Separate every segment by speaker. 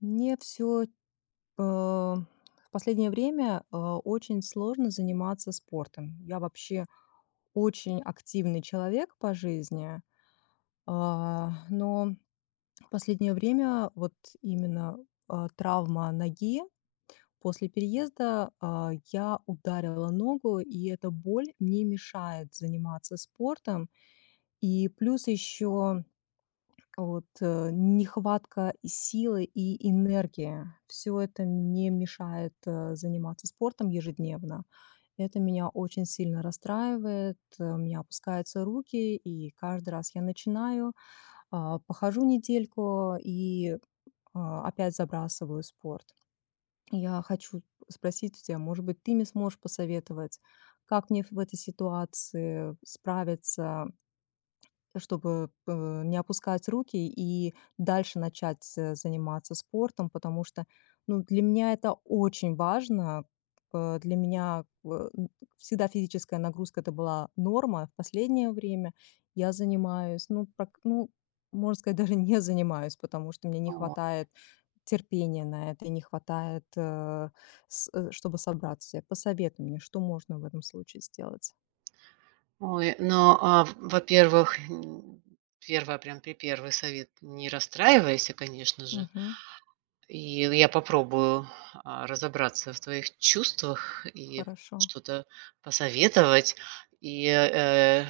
Speaker 1: Нет всё. А, в последнее время, а, очень сложно заниматься спортом. Я вообще очень активный человек по жизни. А, но в последнее время вот именно, а, травма ноги, после переезда, а, я ударила ногу, и эта боль мне мешает заниматься спортом, и плюс ещё вот, э, нехватка силы и энергии. Всё это мне мешает, э, заниматься спортом ежедневно. Это меня очень сильно расстраивает, э, у меня опускаются руки и каждый раз я начинаю, а, похожу недельку и, а, опять забрасываю спорт. Я хочу спросить у тебя, может быть, ты мне сможешь посоветовать, как мне в этой ситуации справиться, чтобы п не опускать руки и дальше начать з заниматься спортом. Потому что, ну, для меня это очень важно. Э, для меня в всегда физическая нагрузка- это была норма. В последнее время я занимаюсь, ну, прак ну, можно сказать, даже не занимаюсь, потому что мне не
Speaker 2: Ой.
Speaker 1: хватает терпения на это и не хватает, э, с э, чтобы собраться. Посоветуй мне, что можно в этом случае сделать.
Speaker 2: Ой, ну, а, в во-первых, м, 1, прям, припервый совет: не расстраивайся, конечно же,
Speaker 1: Мгм.
Speaker 2: и я попробую, а, разобраться в твоих чувствах и
Speaker 1: Хорошо.
Speaker 2: что-то посоветовать. И, э,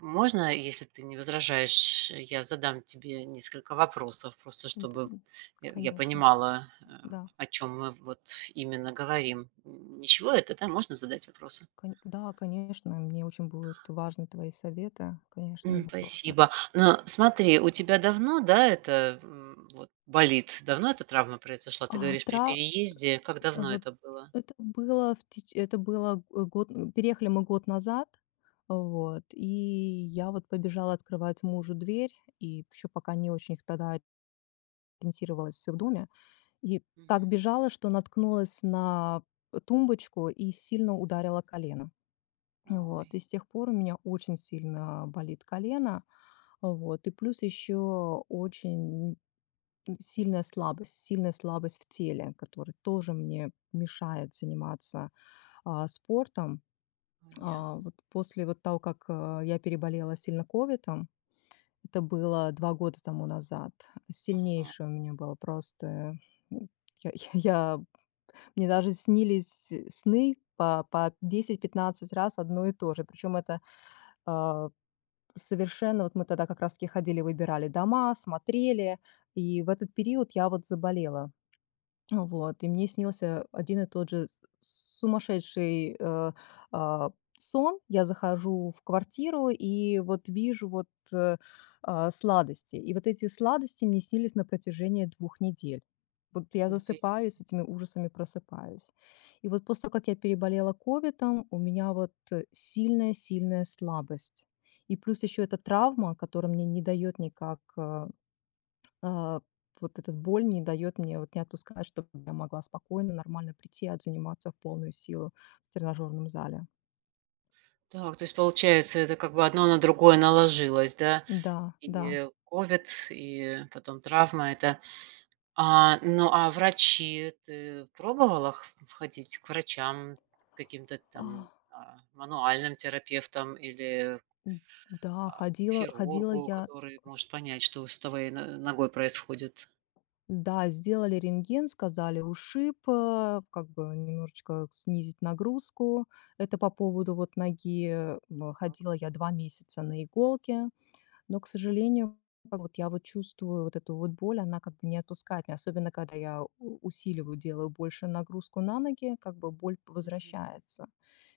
Speaker 2: можно, если ты не возражаешь, я задам тебе несколько вопросов, просто
Speaker 1: Да,
Speaker 2: чтобы я я
Speaker 1: конечно.
Speaker 2: понимала, э,
Speaker 1: Да.
Speaker 2: о чём мы вот именно говорим. Ничего это, да, можно задать вопросы?
Speaker 1: Кон да, конечно, мне очень будут важны твои советы, конечно, и
Speaker 2: М,
Speaker 1: вопросы.
Speaker 2: спасибо. Но, смотри, у тебя давно, да, это, м, вот болит, давно эта травма произошла? Ты
Speaker 1: Ах,
Speaker 2: говоришь, при
Speaker 1: тра
Speaker 2: переезде, как
Speaker 1: э,
Speaker 2: давно
Speaker 1: вот
Speaker 2: это было?
Speaker 1: это было в теч это было, э, год переехали мы год назад. Вот, и я вот побежала открывать мужу дверь и ещё пока не очень тогда ориентировалась в доме и так
Speaker 2: Мгм.
Speaker 1: бежала, что наткнулась на, э, тумбочку и сильно ударила колено. Вот
Speaker 2: Ой.
Speaker 1: и с тех пор у меня очень сильно болит колено. Вот и плюс ещё очень сильная слабость сильная слабость в теле, которая тоже мне мешает заниматься, а, спортом. А,
Speaker 2: Понятно.
Speaker 1: вот после вот того как, а, я переболела сильно ковидом, это было 2 года тому назад,
Speaker 2: Ага.
Speaker 1: сильнейший у меня был просто, м, я я мне даже снились сны по по 10-15 раз одно и то же, причём это, э, совершенно вот мы тогда как раз таки ходили, выбирали дома, смотрели и в этот период я вот заболела. Вот и мне снился один и тот же с сумасшедший, э, а, сон. Я захожу в квартиру и вот вижу вот, э, а, сладости, и вот эти сладости мне снились на протяжении 2 недель. Вот я
Speaker 2: Погоди.
Speaker 1: засыпаю, с этими ужасами просыпаюсь. И вот после того, как я переболела ковидом, у меня вот сильная сильная слабость, и плюс ещё эта травма, которая мне не даёт никак, э э, вот эта боль не даёт мне, вот не отпускает, чтобы я могла спокойно, нормально прийти и отзаниматься в полную силу в тренажёрном зале.
Speaker 2: Так, то есть получается, это как бы одно на другое наложилось, да,
Speaker 1: Да, да.
Speaker 2: и ковид, и потом травма эта. А, ну, а врачи? Ты пробовала х ходить к врачам, каким-то там,
Speaker 1: Ах.
Speaker 2: а, мануальным терапевтам или,
Speaker 1: М, да,
Speaker 2: а, к
Speaker 1: ходила ходила
Speaker 2: хирургу,
Speaker 1: я
Speaker 2: который может понять, что с твоей но ногой происходит?
Speaker 1: Да, сделали рентген, сказали ушиб, э, как бы немножечко снизить нагрузку. Это по поводу вот ноги бэ
Speaker 2: Так.
Speaker 1: ходила я 2 месяца на иголки, но, к сожалению, как вот я вот чувствую вот эту вот боль, она как бы не отпускает меня, особенно когда я у усиливаю, делаю больше нагрузку на ноги, как бы боль
Speaker 2: Мгм.
Speaker 1: возвращается.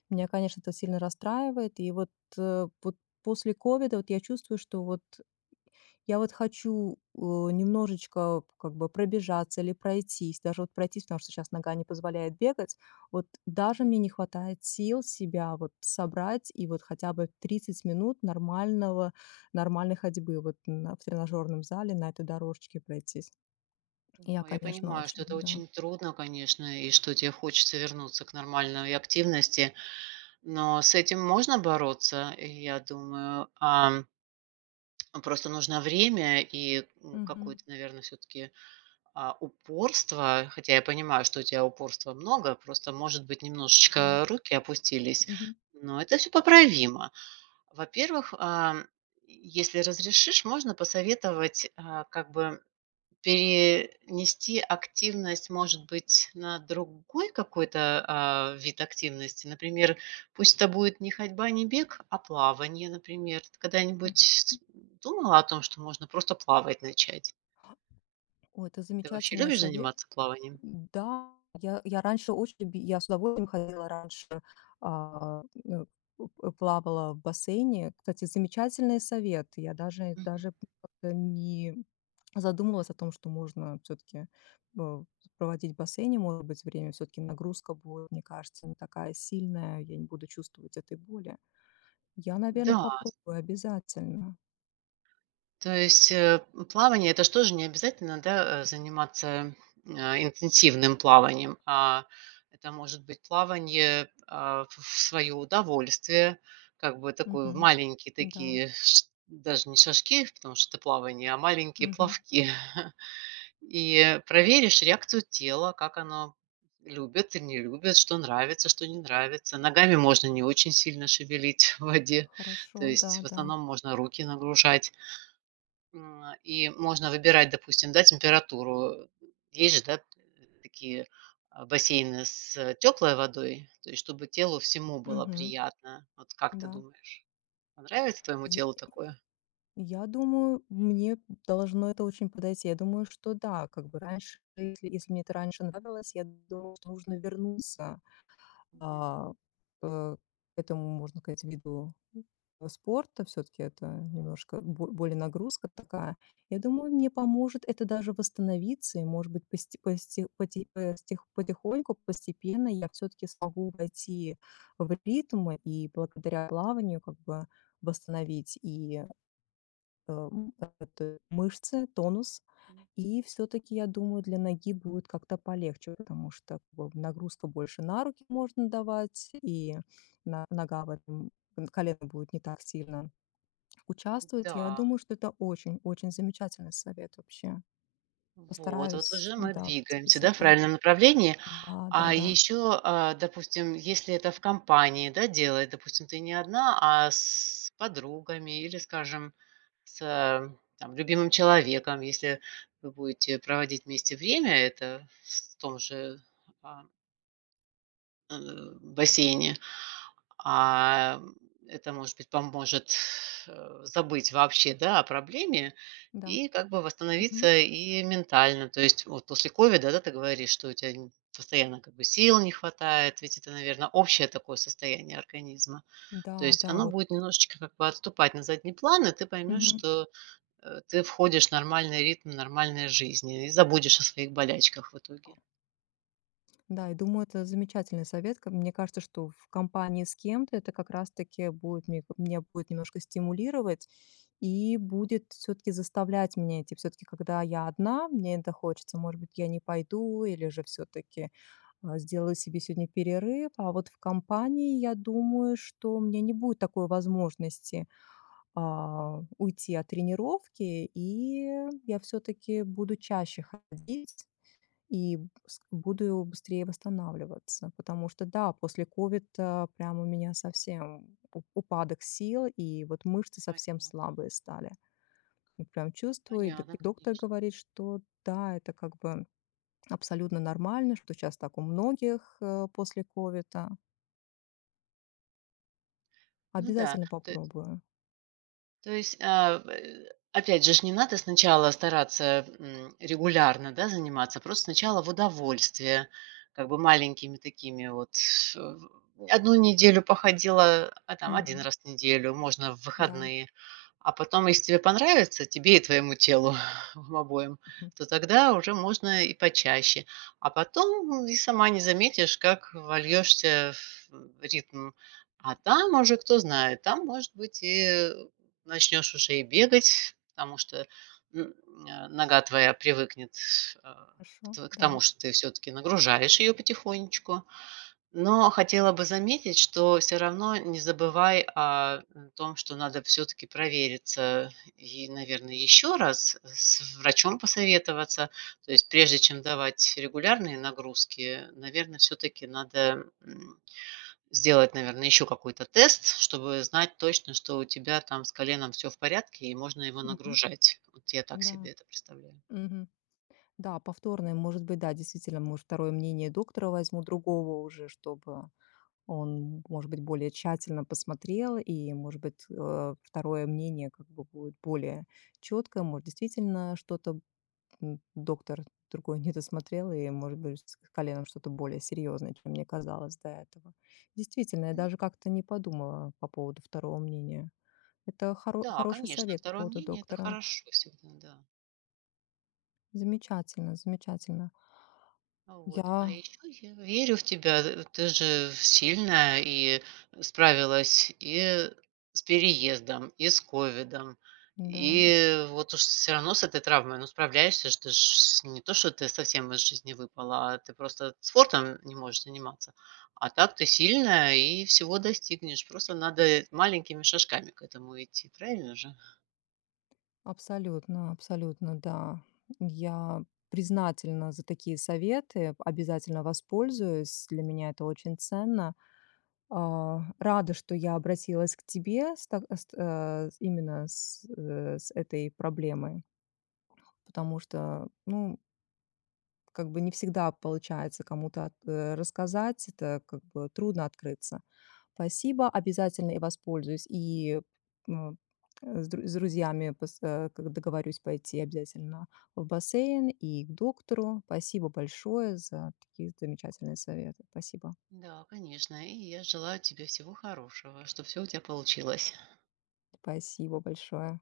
Speaker 1: Меня, конечно, это сильно расстраивает, и вот, э, вот после ковида вот я чувствую, что вот я вот хочу, э, немножечко как бы пробежаться или пройтись, даже вот пройтись, потому что щас нога не позволяет бегать. Вот даже
Speaker 2: Мгм.
Speaker 1: мне не хватает сил себя вот собрать и вот хотя бы 30 минут нормального нормальной ходьбы вот на в тренажёрном зале на этой дорожке пройтись. Я,
Speaker 2: Да, я
Speaker 1: конечно,
Speaker 2: понимаю,
Speaker 1: очень,
Speaker 2: что это
Speaker 1: да
Speaker 2: очень трудно, конечно, и что те хочется вернуться к нормальной активности, но с этим можно бороться, я думаю. Ам просто нужно время и н
Speaker 1: Мгм.
Speaker 2: какое-то, наверно, всё-таки, а, упорство, хотя я понимаю, что у тебя упорства много, просто может быть
Speaker 1: Да.
Speaker 2: немножечко руки опустились,
Speaker 1: Мгм.
Speaker 2: но это всё поправимо. Во-первых, ам, если разрешишь, можно посоветовать, а, как бы пе нести активность, может быть, на другой какой-то, а, вид активности, например, пусть это будет не ходьба, не бег, а плавание, например. Ты
Speaker 1: М.
Speaker 2: когда-нибудь думала о том, что можно просто плавать начать?
Speaker 1: О, это
Speaker 2: Ты вообще
Speaker 1: замечательный
Speaker 2: любишь
Speaker 1: совет.
Speaker 2: заниматься плаванием?
Speaker 1: Да, я я раньше очень еби я с удовольствием ходила раньше, а, н у э, плавала в бассейне. Кстати, замечательный совет. Я даже
Speaker 2: Мгм.
Speaker 1: даже д не задумывалась о том, что можно всё-таки, э, проводить в бассейне, может быть, время, всё-таки нагрузка будет, мне кажется, не такая сильная и я не буду чувствовать этой боли. Я, наверно,
Speaker 2: Да.
Speaker 1: попробую обязательно.
Speaker 2: То есть, э, плавание- это ж тоже не обязательно, да, э, заниматься, э, интенсивным плаванием, а это может быть плавание, а, в свое удовольствие, как бы такой,
Speaker 1: Мгм.
Speaker 2: маленькие
Speaker 1: Да.
Speaker 2: такие ш даже не шажки, потому что это плавание, а маленькие
Speaker 1: Мгм.
Speaker 2: плавки и проверишь реакцию тела, как оно любит и не любит, что нравится, что не нравится. Ногами можно не очень сильно шевелить в воде, то
Speaker 1: Хорошо,
Speaker 2: есть,
Speaker 1: да,
Speaker 2: в
Speaker 1: да.
Speaker 2: основном, можно руки нагружать, м, и можно выбирать, допустим, да, температуру. Есть же, да, такие, а, бассейны с теплой водой, то есть чтобы телу всему было
Speaker 1: Мгм.
Speaker 2: приятно. Вот как ты
Speaker 1: Да.
Speaker 2: думаешь, понравится твоему
Speaker 1: Я
Speaker 2: телу такое?
Speaker 1: я думаю, мне должно это очень подойти. Я думаю, что да, как бы раньше в жизни, если мне это раньше нравилось, я думаю, что нужно вернуться,
Speaker 2: Мгм.
Speaker 1: а, э, к этому, можно сказать, виду спорта, всё-таки это немножко бо более нагрузка такая. Я думаю, мне поможет это даже восстановиться и, может быть, посте посте поти постих потихоньку, постепенно я всё-таки смогу войти в ритм и благодаря плаванию как бы восстановить и, э, как это, мышцы, тонус.
Speaker 2: М.
Speaker 1: И всё-таки я думаю, для ноги будет как-то полегче, потому что вот нагрузка больше на руки можно давать и на нога в этом колено будет не так сильно участвовать. Я
Speaker 2: Да.
Speaker 1: думаю, что это очень очень замечательный совет вообще.
Speaker 2: Вот вот
Speaker 1: Постараюсь,
Speaker 2: уже мы
Speaker 1: да,
Speaker 2: двигаемся, да,
Speaker 1: записать
Speaker 2: в
Speaker 1: вот.
Speaker 2: правильном направлении. А
Speaker 1: Да-да-да.
Speaker 2: ещё, а, допустим, если это в компании, да, делает, допустим, ты не одна, а с подругами или, скажем, с там любимым человеком. Если вы будете проводить вместе время, это в том же, а Э, в бассейне. А, м, это, может быть, поможет, э, забыть вообще, да, о проблеме
Speaker 1: Да.
Speaker 2: и как бы
Speaker 1: М м.
Speaker 2: восстановиться и ментально. То есть вот после ковида, да, ты говоришь, что у тя н постоянно как бы сил не хватает, ведь это, наверно, общее такое состояние организма. То
Speaker 1: Да,
Speaker 2: есть
Speaker 1: да,
Speaker 2: оно
Speaker 1: вот
Speaker 2: будет немножечко как бы отступать на задний план, и ты поймешь,
Speaker 1: Мгм.
Speaker 2: что, э, ты входишь в нормальный ритм нормальной жизни и забудешь о своих болячках в итоге.
Speaker 1: Да, я думаю, это замечательный совет. Ка мне кажется, что в компании с кем-то это как раз-таки будет мне меня будет немножко стимулировать и будет всё-таки заставлять меня идти. Всё-таки, когда я одна, мне это хочется, может быть, я не пойду или же всё-таки, а, сделаю себе сегодня перерыв. А вот в компании, я думаю, что у меня не будет такой возможности, а, уйти от тренировки, и я всё-таки буду чаще ходить и с буду быстрее восстанавливаться. Потому что, да, после ковида прям у меня совсем у упадок сил и вот мышцы
Speaker 2: Ай.
Speaker 1: совсем слабые стали. Вот прям чувствую, и до
Speaker 2: Понятно.
Speaker 1: и доктор
Speaker 2: Конечно.
Speaker 1: говорит, что, да, это, как бы, абсолютно нормально. Что щас так у многих, э, после ковида.
Speaker 2: Ну да,
Speaker 1: Обязательно
Speaker 2: то есть
Speaker 1: попробую.
Speaker 2: То есть, а, э, опять же ж, не надо сначала стараться, м, регулярно, да, заниматься. Просто сначала в удовольствие, как бы маленькими такими вот, э, 1 неделю походила, а там 1
Speaker 1: Мгм.
Speaker 2: раз в неделю можно в
Speaker 1: Да.
Speaker 2: выходные. А потом, если тебе понравится, тебе и твоему телу обоим,
Speaker 1: Мгм.
Speaker 2: то тогда уже можно и почаще. А потом и сама не заметишь, как вольёшься в, м, ритм, а там уже, кто знает. Там, может быть, и, э, начнешь уже и бегать, потому что, м, н э, нога твоя привыкнет, тс а,
Speaker 1: Хорошо,
Speaker 2: к к тому,
Speaker 1: да.
Speaker 2: что ты всё-таки нагружаешь её потихонечку. Но хотела бы заметить, что всё равно не забывай о, м, том, что надо всё-таки провериться и, наверно, ещё раз с врачом посоветоваться. То есть, прежде чем давать регулярные нагрузки, наверно, всё-таки надо, м, сделать, наверно, ещё какой-то тест, чтобы знать точно, что у тебя там с коленом всё в порядке и можно его
Speaker 1: Мгм.
Speaker 2: нагружать. Вот я так
Speaker 1: Да.
Speaker 2: себе это представляю.
Speaker 1: Мгм. Да, повторное, может быть, да, действительно, может, второе мнение доктора возьму другого уже, чтобы он, может быть, более тщательно посмотрел и, может быть, э, второе мнение как бы будет более чёткое. Может, действительно, что-то, м, доктор другой недосмотрел и, может быть, с коленом что-то более серьёзное, чем мне казалось до этого. Действительно, я
Speaker 2: Мгм.
Speaker 1: даже как-то не подумала по поводу второго мнения. Это хоро
Speaker 2: Да,
Speaker 1: хороший
Speaker 2: конечно,
Speaker 1: совет по
Speaker 2: второе
Speaker 1: поводу
Speaker 2: мнение- это
Speaker 1: доктора.
Speaker 2: хорошо всегда, да.
Speaker 1: Замечательно, замечательно.
Speaker 2: А, вот. А
Speaker 1: Я
Speaker 2: ещё я верю в тебя. Э, ты же сильная и справилась, и с переездом, и с ковидом,
Speaker 1: Да.
Speaker 2: и вот уж всё равно с этой травмой, но справляешься ж. Ты ж с не то что ты совсем из жизни выпала, а ты просто спортом не можешь заниматься. А так ты сильная и всего достигнешь. Просто надо маленькими шажками к этому идти, правильно же?
Speaker 1: Абсолютно, абсолютно. Да, я признательна за такие советы, о обязательно воспользуюсь. Для меня это очень ценно. А, рада, что я обратилась к тебе с так с та э, именно с, э, с этой проблемой. Потому что, ну Как бы не всегда получается кому-то, э, рассказать, это, как бы, трудно открыться. Спасибо, обязательно и воспользуюсь, и, м, э, с дру с друзьями, пос э, как договорюсь пойти обязательно в бассейн и к доктору. Спасибо большое за такие замечательные советы. Спасибо.
Speaker 2: Да, конечно. И я желаю тебе всего хорошего, чтоб всё у тебя получилось.
Speaker 1: Спасибо большое.